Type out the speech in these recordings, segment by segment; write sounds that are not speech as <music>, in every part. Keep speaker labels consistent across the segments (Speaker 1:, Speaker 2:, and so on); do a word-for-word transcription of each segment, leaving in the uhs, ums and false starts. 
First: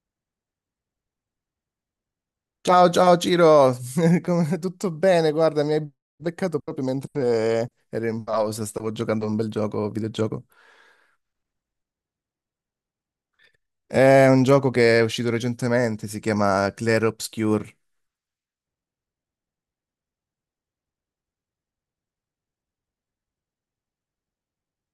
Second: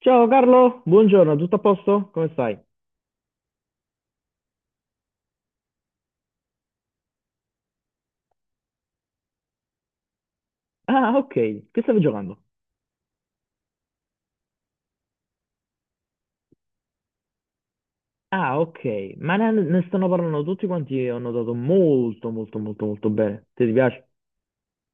Speaker 1: Ciao Carlo, buongiorno, tutto a posto? Come stai?
Speaker 2: Ciao, ciao Ciro, <laughs> Come- tutto bene? Guarda, mi hai beccato proprio mentre ero in pausa, stavo giocando a un bel gioco, videogioco.
Speaker 1: Ah, ok, che stavi giocando?
Speaker 2: È un gioco che è uscito recentemente, si chiama Clair Obscure.
Speaker 1: Ah, ok, ma ne, ne stanno parlando tutti quanti, ho notato molto, molto, molto, molto bene. Ti piace?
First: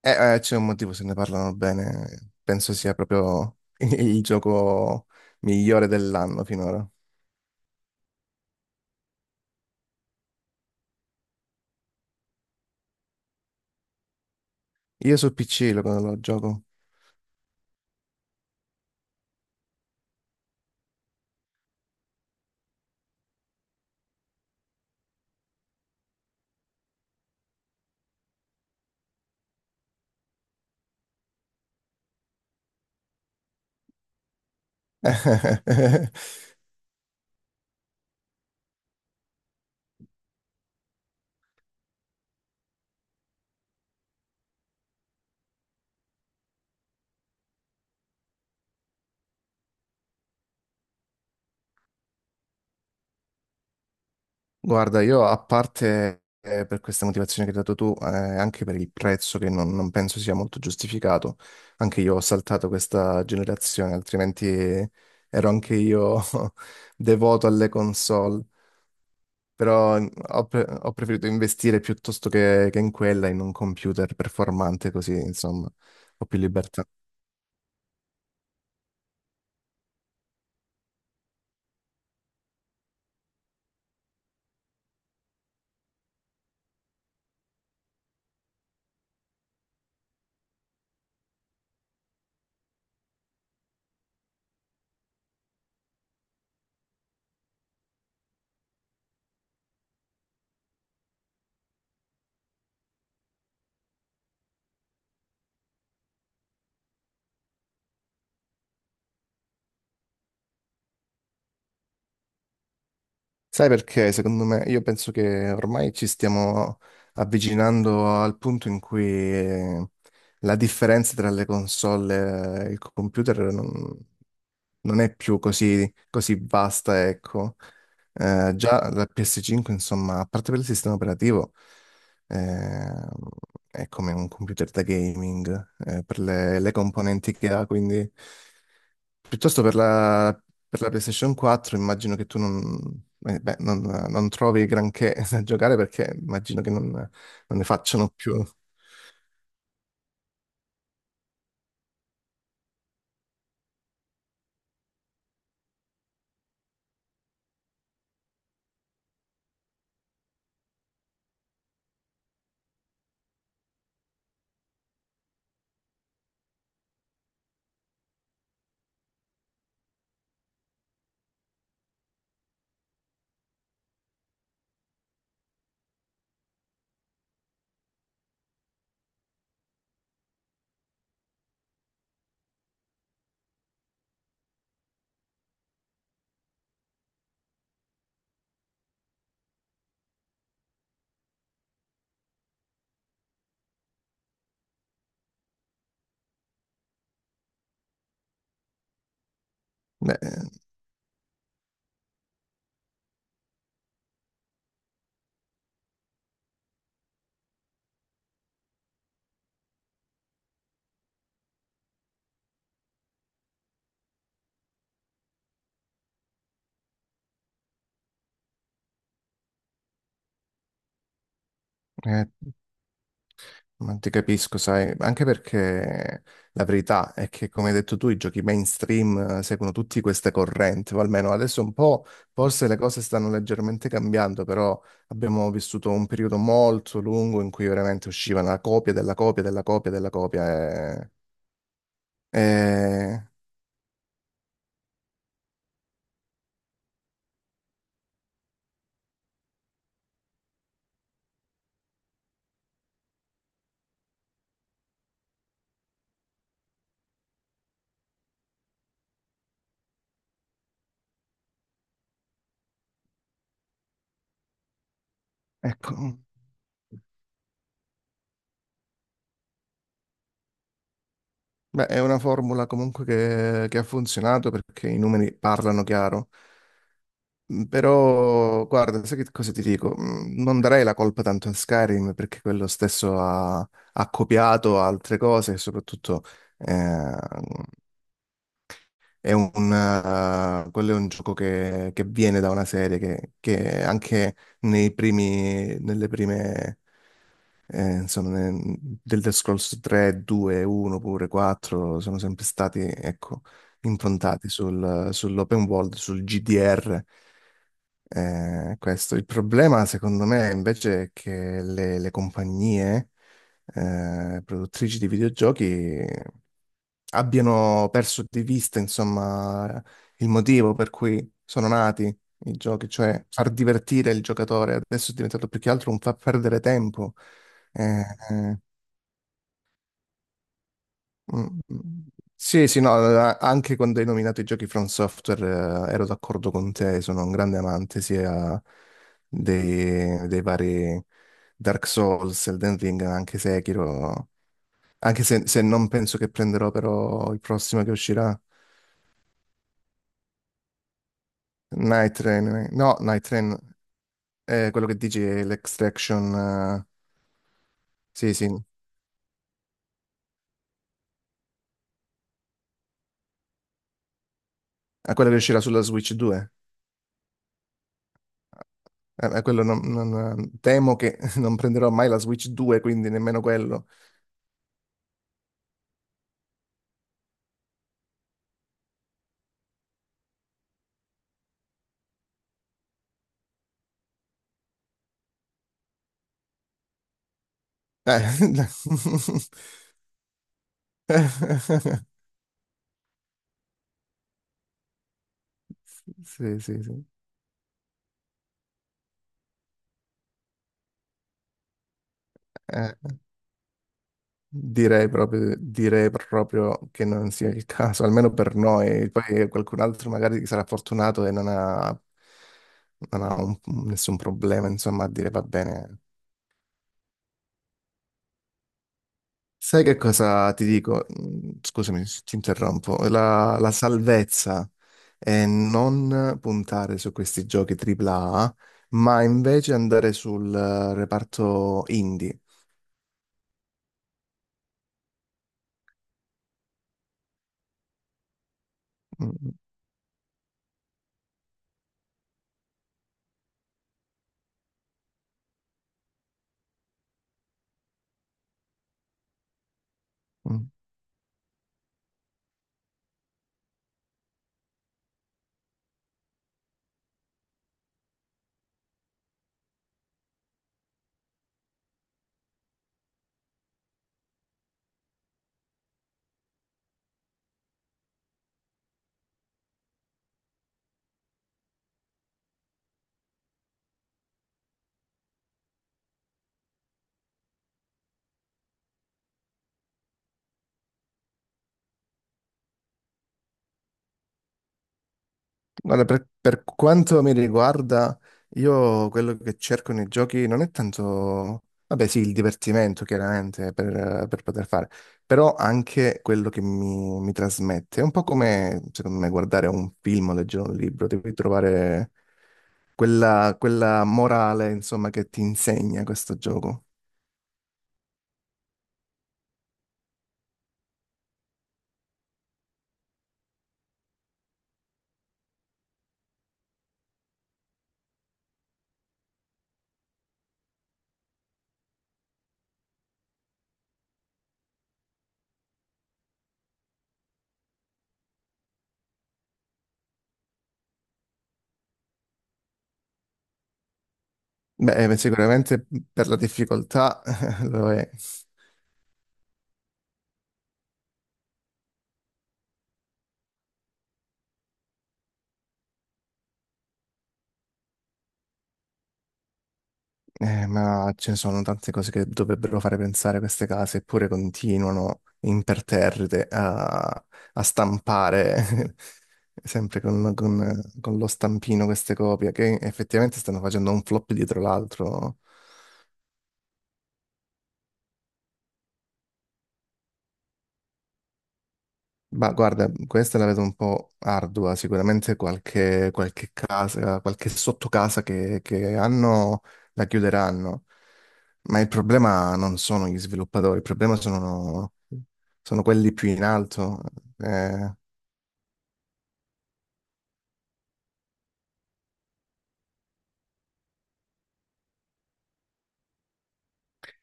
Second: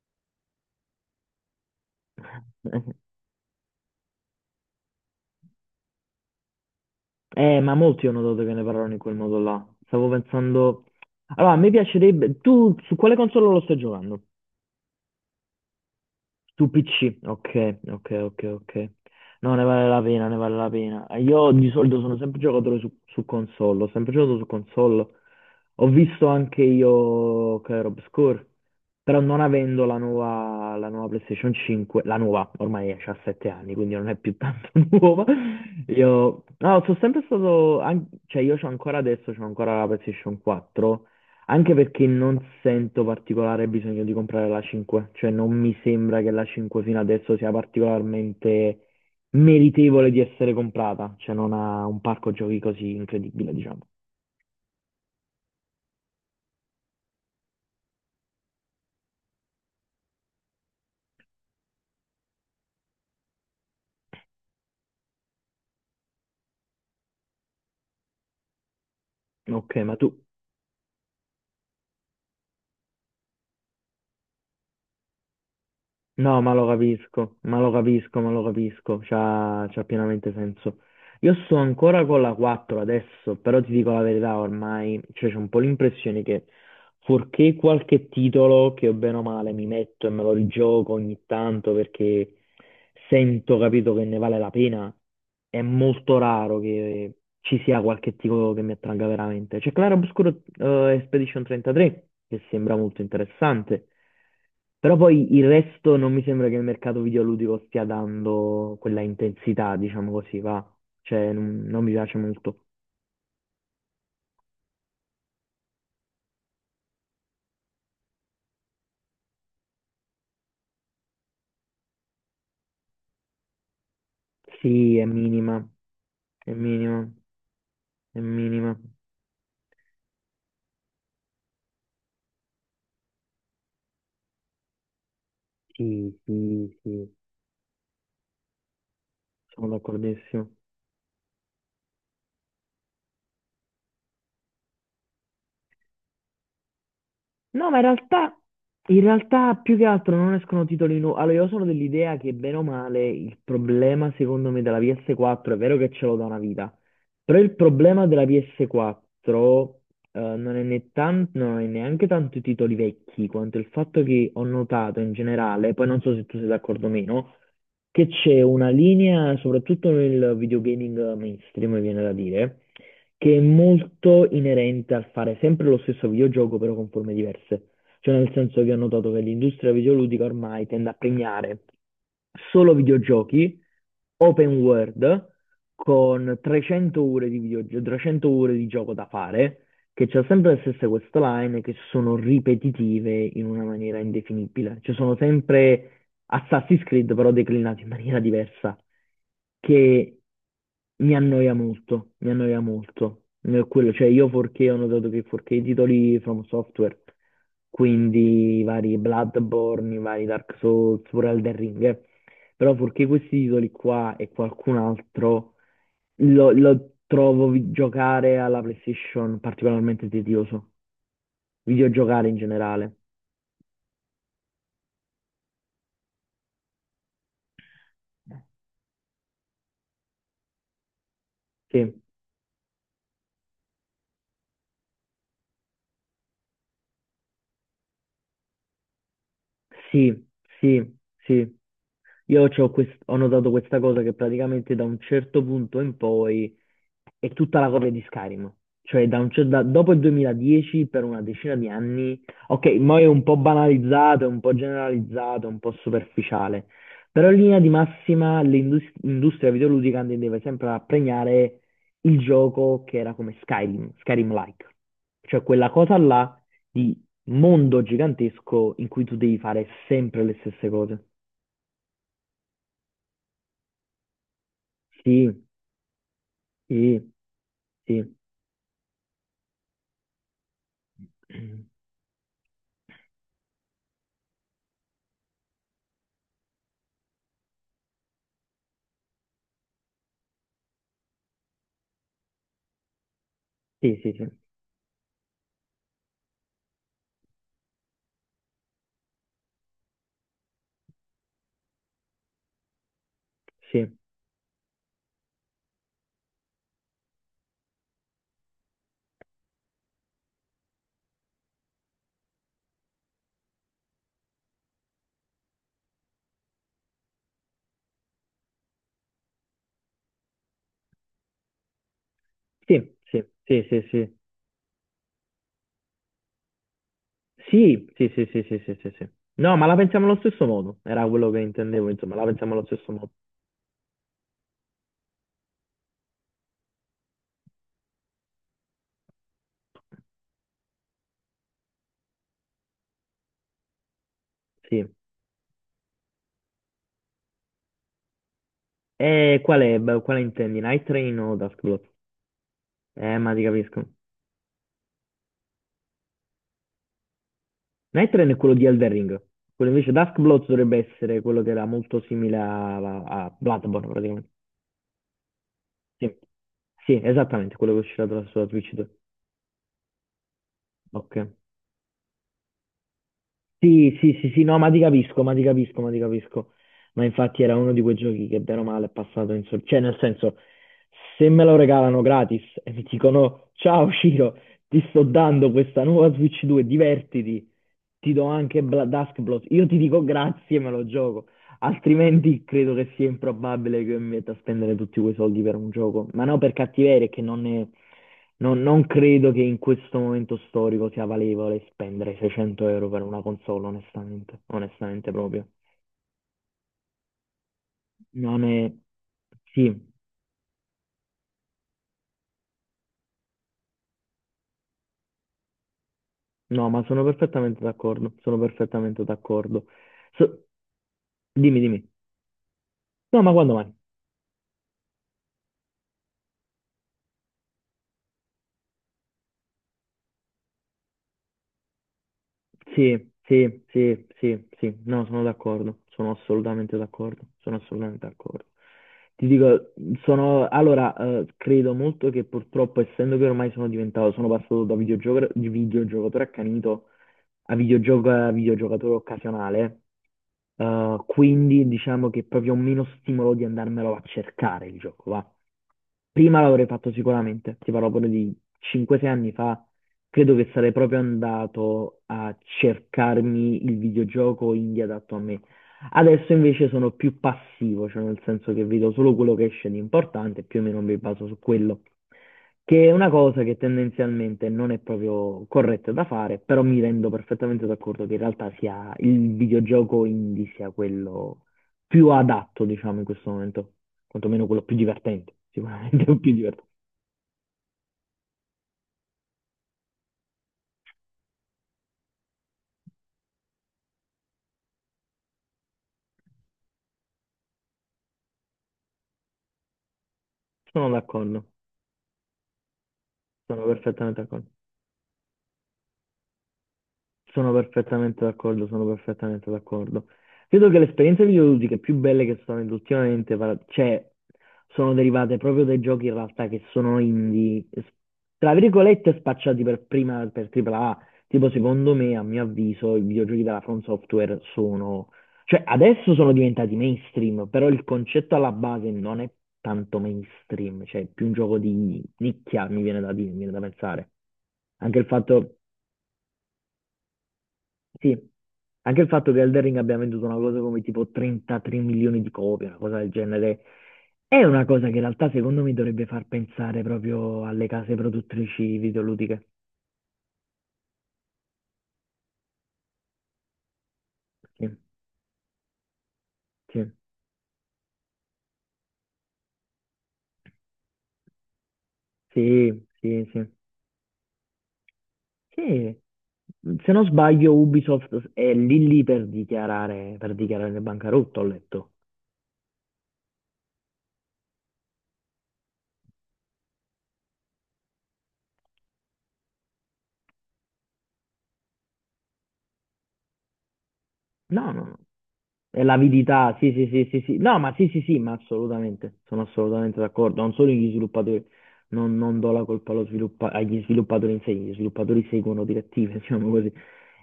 Speaker 2: Eh, eh, c'è un motivo se ne parlano bene, penso
Speaker 1: <laughs>
Speaker 2: sia proprio <laughs> il gioco migliore dell'anno finora.
Speaker 1: Eh, ma molti ho notato che ne parlano in quel modo là. Stavo pensando... Allora, a me piacerebbe... Tu su quale console lo stai giocando?
Speaker 2: Io su P C lo, lo gioco.
Speaker 1: Su P C? Ok, ok, ok, ok. No, ne vale la pena, ne vale la pena. Io di solito sono sempre giocatore su, su console, ho sempre giocato su console. Ho visto anche io Clair Obscur, però non avendo la nuova, la nuova PlayStation cinque, la nuova ormai ha sette anni, quindi non è più tanto <laughs> nuova.
Speaker 2: <laughs>
Speaker 1: Io, no, sono sempre stato, an- cioè io c'ho ancora adesso, c'ho ancora la PlayStation quattro, anche perché non sento particolare bisogno di comprare la cinque, cioè non mi sembra che la cinque fino adesso sia particolarmente meritevole di essere comprata, cioè non ha un parco giochi così incredibile, diciamo.
Speaker 2: Guarda, io a parte eh, per questa motivazione che hai dato tu, eh, anche per il prezzo che non, non penso sia molto giustificato, anche io ho saltato questa generazione, altrimenti ero anche io <laughs> devoto alle console,
Speaker 1: Ok, ma
Speaker 2: però mm,
Speaker 1: tu.
Speaker 2: ho, pre- ho preferito investire piuttosto che, che in quella, in un computer performante, così insomma ho più
Speaker 1: No, ma lo
Speaker 2: libertà.
Speaker 1: capisco, ma lo capisco, ma lo capisco, c'ha, c'ha pienamente senso. Io sto ancora con la quattro adesso, però ti dico la verità ormai, cioè c'è un po' l'impressione che fuorché qualche titolo che o bene o male mi metto e me lo rigioco ogni tanto perché sento, capito, che ne vale la pena, è molto raro che ci sia qualche titolo che mi attragga veramente. C'è Claro Obscuro eh, Expedition trentatré, che sembra molto interessante, però poi il resto non mi sembra che il mercato videoludico stia dando quella intensità, diciamo così, va. Cioè, non non mi piace molto.
Speaker 2: Sai perché? Secondo me, io penso che ormai ci stiamo avvicinando al punto in cui eh, la differenza tra le console e il computer non,
Speaker 1: Sì,
Speaker 2: non
Speaker 1: è
Speaker 2: è più
Speaker 1: minima,
Speaker 2: così, così
Speaker 1: è
Speaker 2: vasta,
Speaker 1: minima,
Speaker 2: ecco.
Speaker 1: è
Speaker 2: Eh,
Speaker 1: minima.
Speaker 2: già la P S cinque, insomma, a parte per il sistema operativo, eh, è come un computer da gaming, eh,
Speaker 1: Sì,
Speaker 2: per le, le
Speaker 1: sì, sì,
Speaker 2: componenti che ha, quindi piuttosto
Speaker 1: sono
Speaker 2: per la,
Speaker 1: d'accordissimo.
Speaker 2: per la PlayStation quattro immagino che tu non, eh, beh, non- non trovi granché <laughs> da giocare perché immagino che non, non ne
Speaker 1: No, ma in
Speaker 2: facciano più.
Speaker 1: realtà, in realtà più che altro non escono titoli nuovi. Allora, io sono dell'idea che bene o male il problema, secondo me, della P S quattro è vero che ce l'ho da una vita, però il problema della P S quattro eh, non è né tan- non è neanche tanto i titoli vecchi, quanto il fatto che ho notato in generale, poi non so se tu sei d'accordo o meno, che c'è una linea, soprattutto nel videogaming mainstream, mi viene da dire. che è molto inerente al fare sempre lo stesso videogioco però con forme diverse. Cioè nel senso che ho notato che l'industria videoludica ormai tende a premiare solo videogiochi open world con trecento ore di videogioco, trecento ore di gioco da fare, che c'è sempre le stesse questline che sono ripetitive in una maniera indefinibile. Ci sono sempre Assassin's Creed però declinato in maniera diversa, che
Speaker 2: Beh,
Speaker 1: mi annoia molto, mi annoia molto. Eh, Quello, cioè io quattro K ho notato che quattro K i titoli From Software, quindi i vari Bloodborne, i vari Dark Souls, pure Elden Ring, eh. Però quattro K questi titoli qua e qualcun altro lo, lo trovo vi- giocare alla PlayStation particolarmente tedioso,
Speaker 2: eh,
Speaker 1: videogiocare in generale.
Speaker 2: ma ti capisco, sai, anche perché la verità è che, come hai detto tu, i giochi mainstream eh, seguono tutte queste correnti, o almeno adesso un
Speaker 1: Sì.
Speaker 2: po', forse le cose stanno leggermente cambiando, però abbiamo vissuto un periodo molto lungo in cui veramente usciva una copia della copia della copia della
Speaker 1: Sì,
Speaker 2: copia
Speaker 1: sì,
Speaker 2: e...
Speaker 1: sì. Io c'ho quest- ho
Speaker 2: e-
Speaker 1: notato questa cosa che praticamente da un certo punto in poi è tutta la copia di Skyrim. Cioè, da un cer- da- dopo il duemiladieci, per una decina di anni, ok, mo è un po' banalizzato, è un po' generalizzato, è un po' superficiale, però in linea di massima l'indus- l'industria videoludica tendeva sempre a premiare il gioco che era come Skyrim, Skyrim-like, cioè quella cosa
Speaker 2: ecco,
Speaker 1: là di mondo gigantesco in cui tu devi fare sempre le stesse cose.
Speaker 2: beh, è una formula comunque che, che ha funzionato perché i numeri
Speaker 1: Sì,
Speaker 2: parlano chiaro.
Speaker 1: sì,
Speaker 2: Mm,
Speaker 1: sì,
Speaker 2: Però, guarda, sai che cosa ti dico? Mm, Non darei la colpa tanto a Skyrim perché quello stesso ha, ha copiato altre cose e soprattutto eh, è un, eh, quello è un gioco che, che viene da una serie che, che
Speaker 1: sì, sì, sì,
Speaker 2: anche
Speaker 1: sì,
Speaker 2: nei primi, nelle prime, eh, insomma, ne- Elder Scrolls tre, due, uno, pure quattro sono sempre stati, ecco,
Speaker 1: sì,
Speaker 2: improntati sul- sull'open world, sul G D R. Eh, questo. Il problema, secondo me, invece, è che le, le compagnie eh, produttrici di videogiochi abbiano perso di vista, insomma, il motivo per cui sono nati i giochi,
Speaker 1: sì, sì,
Speaker 2: cioè far divertire
Speaker 1: sì,
Speaker 2: il giocatore. Adesso è diventato più che altro un far perdere tempo.
Speaker 1: sì,
Speaker 2: Eh,
Speaker 1: sì, sì, sì, sì,
Speaker 2: eh,
Speaker 1: sì, sì, sì. sì. No, ma la pensiamo allo stesso modo, era quello che
Speaker 2: Mm, mm.
Speaker 1: intendevo, insomma, la pensiamo allo
Speaker 2: Sì, sì,
Speaker 1: stesso
Speaker 2: no,
Speaker 1: modo,
Speaker 2: a- anche quando hai nominato i giochi From Software, eh, ero d'accordo con te, sono un grande amante sia dei, dei vari Dark Souls, Elden Ring, anche Sekiro,
Speaker 1: sì.
Speaker 2: anche se, se non penso che prenderò però il prossimo che uscirà,
Speaker 1: E qual è, beh, quale intendi, Night Train o Dusk Blood?
Speaker 2: Night Train, eh, no,
Speaker 1: Eh,
Speaker 2: Night
Speaker 1: ma ti
Speaker 2: Train,
Speaker 1: capisco.
Speaker 2: è quello che dici è l'Extraction, eh,
Speaker 1: Night Train
Speaker 2: sì,
Speaker 1: è
Speaker 2: sì,
Speaker 1: quello di Elden Ring, quello invece Dusk Blood dovrebbe essere quello che era molto simile a, a Bloodborne, praticamente.
Speaker 2: è quello che uscirà sulla
Speaker 1: Sì,
Speaker 2: Switch due.
Speaker 1: Sì, esattamente, quello che uscirà dalla- sulla Switch due.
Speaker 2: Eh, eh, quello non- non- Temo
Speaker 1: Ok.
Speaker 2: che <laughs> non prenderò mai la Switch due, quindi nemmeno quello.
Speaker 1: Sì, sì, sì, sì, no, ma ti capisco, ma ti capisco, ma ti capisco. Ma infatti era uno di quei giochi che bene o male è passato in sordina. Cioè, nel senso, se me lo regalano gratis <laughs> e mi dicono, ciao Ciro, ti sto dando questa nuova Switch due, divertiti, ti
Speaker 2: Eh,
Speaker 1: do anche Bla-
Speaker 2: <laughs>
Speaker 1: Dusk Blood. Io ti dico grazie e me lo gioco. Altrimenti credo che sia improbabile che mi metta a spendere tutti quei soldi per un gioco. Ma no, per
Speaker 2: Sì, sì, sì.
Speaker 1: cattiveria, è che non ne. Non, non credo che in questo momento storico sia valevole spendere seicento euro
Speaker 2: Eh,
Speaker 1: per una console, onestamente,
Speaker 2: Direi
Speaker 1: onestamente proprio.
Speaker 2: proprio, direi proprio che non sia il caso, almeno
Speaker 1: Non
Speaker 2: per
Speaker 1: è...
Speaker 2: noi. Poi qualcun
Speaker 1: Sì,
Speaker 2: altro magari sarà fortunato e non ha, non ha un- nessun problema, insomma, a dire va bene.
Speaker 1: no, ma sono perfettamente d'accordo, sono perfettamente d'accordo.
Speaker 2: Sai che
Speaker 1: So-
Speaker 2: cosa ti dico? Mm,
Speaker 1: Dimmi, dimmi.
Speaker 2: Scusami, se ti interrompo.
Speaker 1: No, ma quando
Speaker 2: La, la
Speaker 1: mai?
Speaker 2: salvezza è non puntare su questi giochi A A A, ma invece andare sul eh, reparto indie.
Speaker 1: Sì, sì, sì, sì, sì, no, sono d'accordo, sono assolutamente d'accordo, sono assolutamente d'accordo. Ti
Speaker 2: Mm,
Speaker 1: dico, sono, allora, eh, credo molto che purtroppo, essendo che ormai sono diventato, sono passato da videogioco- videogiocatore accanito a videogioco- a videogiocatore occasionale,
Speaker 2: mm.
Speaker 1: eh, quindi diciamo che proprio ho meno stimolo di andarmelo a cercare il gioco, va. Prima l'avrei fatto sicuramente, ti parlo pure di cinque sei anni fa, Credo che sarei proprio andato a cercarmi il videogioco indie adatto a me. Adesso invece sono più passivo, cioè nel senso che vedo solo quello che esce di importante e più o meno mi baso su quello, che è una cosa che tendenzialmente non è proprio corretta da fare, però mi rendo perfettamente d'accordo che in realtà sia il videogioco indie sia quello più adatto, diciamo, in questo momento, quantomeno quello più divertente, sicuramente
Speaker 2: Guarda,
Speaker 1: <laughs>
Speaker 2: per,
Speaker 1: più
Speaker 2: per
Speaker 1: divertente.
Speaker 2: quanto mi riguarda, io quello che cerco nei giochi non è tanto, vabbè sì, il divertimento chiaramente per, per poter fare, però anche quello che mi, mi trasmette. È un po' come, secondo me, guardare un film o leggere un
Speaker 1: Sono
Speaker 2: libro, devi
Speaker 1: d'accordo,
Speaker 2: trovare quella,
Speaker 1: sono
Speaker 2: quella
Speaker 1: perfettamente d'accordo.
Speaker 2: morale, insomma, che ti insegna questo gioco.
Speaker 1: Sono perfettamente d'accordo, sono perfettamente d'accordo. Credo che le esperienze videoludiche più belle che sono venute ultimamente, par- cioè, sono derivate proprio dai giochi in realtà che sono indie, s- tra virgolette spacciati per prima per tripla A. Tipo, secondo me, a mio avviso, i videogiochi della From Software sono, cioè, adesso sono diventati mainstream, però il concetto alla base non è tanto mainstream, cioè, è più un gioco di nicchia, mi viene da dire, mi viene da pensare. Anche il
Speaker 2: Beh,
Speaker 1: fatto
Speaker 2: sicuramente per la difficoltà <laughs> lo è.
Speaker 1: sì, anche il fatto che Elden Ring abbia venduto una cosa come tipo trentatré milioni di copie, una cosa del genere, è una cosa che in realtà secondo me dovrebbe far pensare proprio alle case produttrici videoludiche.
Speaker 2: Eh, ma ce ne sono tante cose che dovrebbero fare pensare queste case, eppure
Speaker 1: Sì,
Speaker 2: continuano imperterrite
Speaker 1: sì,
Speaker 2: a, a stampare <laughs> sempre con, con- con lo stampino queste copie,
Speaker 1: sì,
Speaker 2: che
Speaker 1: sì,
Speaker 2: effettivamente
Speaker 1: sì.
Speaker 2: stanno facendo un flop dietro l'altro.
Speaker 1: Sì. Se non sbaglio, Ubisoft è lì lì per dichiarare, per dichiarare bancarotto, ho letto.
Speaker 2: Ma guarda, questa la vedo un po' ardua, sicuramente qualche, qualche casa, qualche sottocasa che, che hanno la chiuderanno. Ma il problema non sono gli sviluppatori, il problema
Speaker 1: No, no,
Speaker 2: sono,
Speaker 1: no. È
Speaker 2: sono quelli più in
Speaker 1: l'avidità, sì, sì,
Speaker 2: alto.
Speaker 1: sì, sì, sì. No, ma sì,
Speaker 2: eh.
Speaker 1: sì, sì, ma assolutamente, sono assolutamente d'accordo. Non solo gli sviluppatori, non, non do la colpa allo sviluppa- agli sviluppatori in sé, gli sviluppatori seguono direttive, <laughs> diciamo così.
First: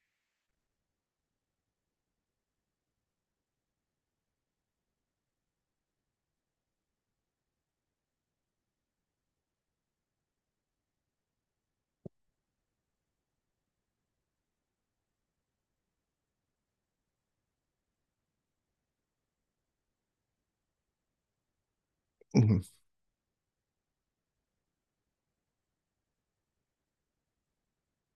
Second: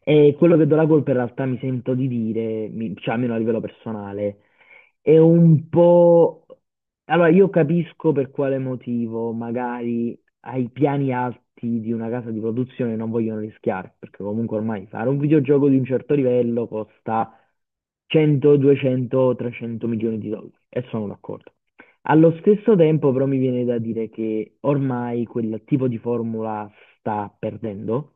Speaker 1: E quello che do la colpa in realtà mi sento di dire, mi- cioè almeno a livello personale, è un po'... Allora, io capisco per quale motivo magari ai piani alti di una casa di produzione non vogliono rischiare, perché comunque ormai fare un videogioco di un certo livello costa cento, duecento, trecento milioni di dollari e sono d'accordo. Allo stesso tempo però mi viene da dire che ormai quel tipo di formula sta perdendo,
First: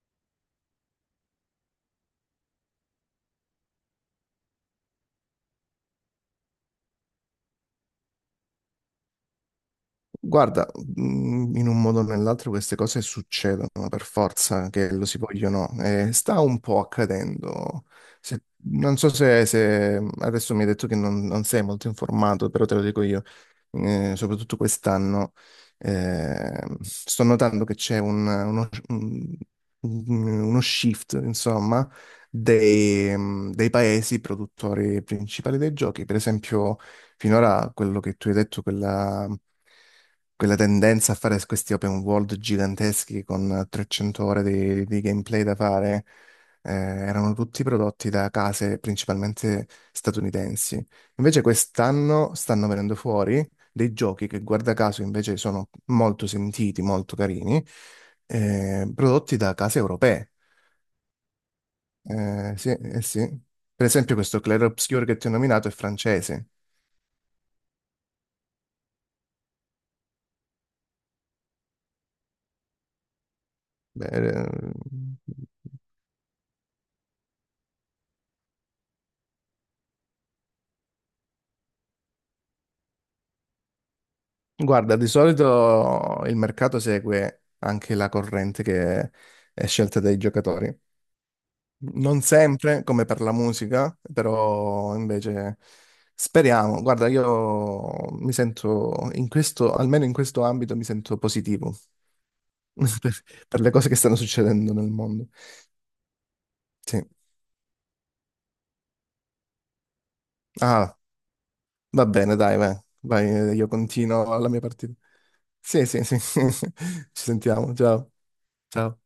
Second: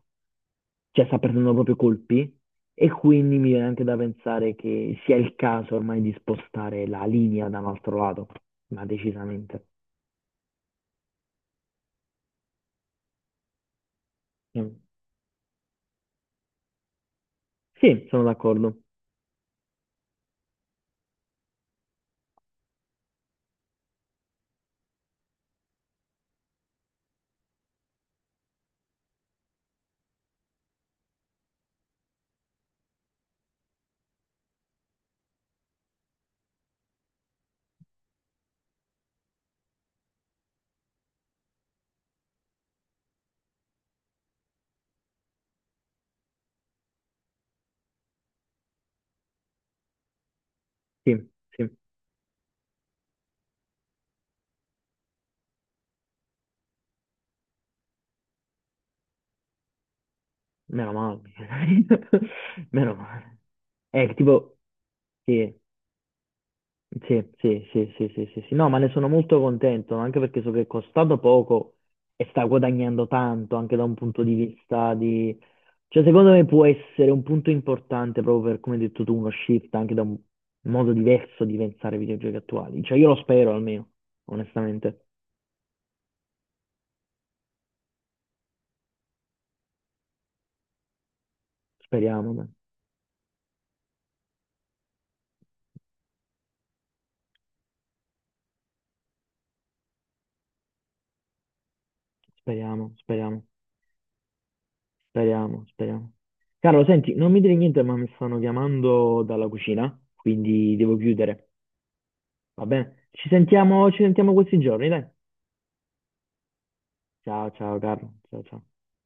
Speaker 1: cioè sta perdendo proprio colpi e quindi mi viene anche da pensare che sia il caso ormai di spostare la linea da un altro lato, ma decisamente.
Speaker 2: Guarda, mh, in un modo o nell'altro queste cose succedono per forza,
Speaker 1: Mm.
Speaker 2: che lo si vogliono, o no, e sta un po' accadendo.
Speaker 1: Sì, sono
Speaker 2: Se-
Speaker 1: d'accordo.
Speaker 2: non so se, se- adesso mi hai detto che non, non sei molto informato, però te lo dico io. Eh, soprattutto quest'anno, eh, sto notando che c'è un- uno, un- uno shift, insomma, dei, mm, dei paesi produttori principali dei giochi. Per esempio, finora quello che tu hai detto, quella quella tendenza a fare questi open world giganteschi con trecento ore di, di gameplay da fare, eh, erano tutti prodotti da case principalmente statunitensi.
Speaker 1: Sì,
Speaker 2: Invece
Speaker 1: sì.
Speaker 2: quest'anno stanno venendo fuori dei giochi che, guarda caso, invece sono molto sentiti, molto carini, eh, prodotti da case europee.
Speaker 1: Meno male. <laughs>
Speaker 2: Eh, sì,
Speaker 1: Meno
Speaker 2: eh
Speaker 1: male.
Speaker 2: sì. Per
Speaker 1: È
Speaker 2: esempio questo
Speaker 1: tipo,
Speaker 2: Clair Obscur che ti ho
Speaker 1: sì,
Speaker 2: nominato è francese.
Speaker 1: sì, sì, sì, sì, sì, sì, sì. No, ma ne sono molto contento, anche perché so che è costato poco e sta guadagnando tanto, anche da un
Speaker 2: Beh,
Speaker 1: punto di
Speaker 2: eh,
Speaker 1: vista di... Cioè, secondo me può essere un punto importante proprio per, come hai detto tu, uno shift anche da un modo diverso di pensare ai videogiochi attuali. Cioè, io lo spero almeno,
Speaker 2: guarda,
Speaker 1: onestamente.
Speaker 2: di solito il mercato segue anche la corrente che è scelta dai giocatori. Non
Speaker 1: Speriamo, dai.
Speaker 2: sempre, come per la musica, però invece speriamo. Guarda, io mi sento in questo, almeno in questo ambito, mi sento positivo <laughs>
Speaker 1: speriamo,
Speaker 2: per,
Speaker 1: speriamo.
Speaker 2: per le cose che stanno succedendo nel mondo.
Speaker 1: Speriamo, speriamo. Carlo,
Speaker 2: Sì.
Speaker 1: senti, non mi dire niente, ma mi stanno chiamando dalla cucina, quindi devo
Speaker 2: Ah,
Speaker 1: chiudere.
Speaker 2: va bene, dai,
Speaker 1: Va
Speaker 2: vai,
Speaker 1: bene? Ci
Speaker 2: vai, io
Speaker 1: sentiamo, ci sentiamo
Speaker 2: continuo la
Speaker 1: questi
Speaker 2: mia
Speaker 1: giorni,
Speaker 2: partita.
Speaker 1: dai.
Speaker 2: Sì, sì, sì. <laughs> Ci
Speaker 1: Ciao,
Speaker 2: sentiamo,
Speaker 1: ciao,
Speaker 2: ciao.
Speaker 1: Carlo. Ciao, ciao.
Speaker 2: Ciao.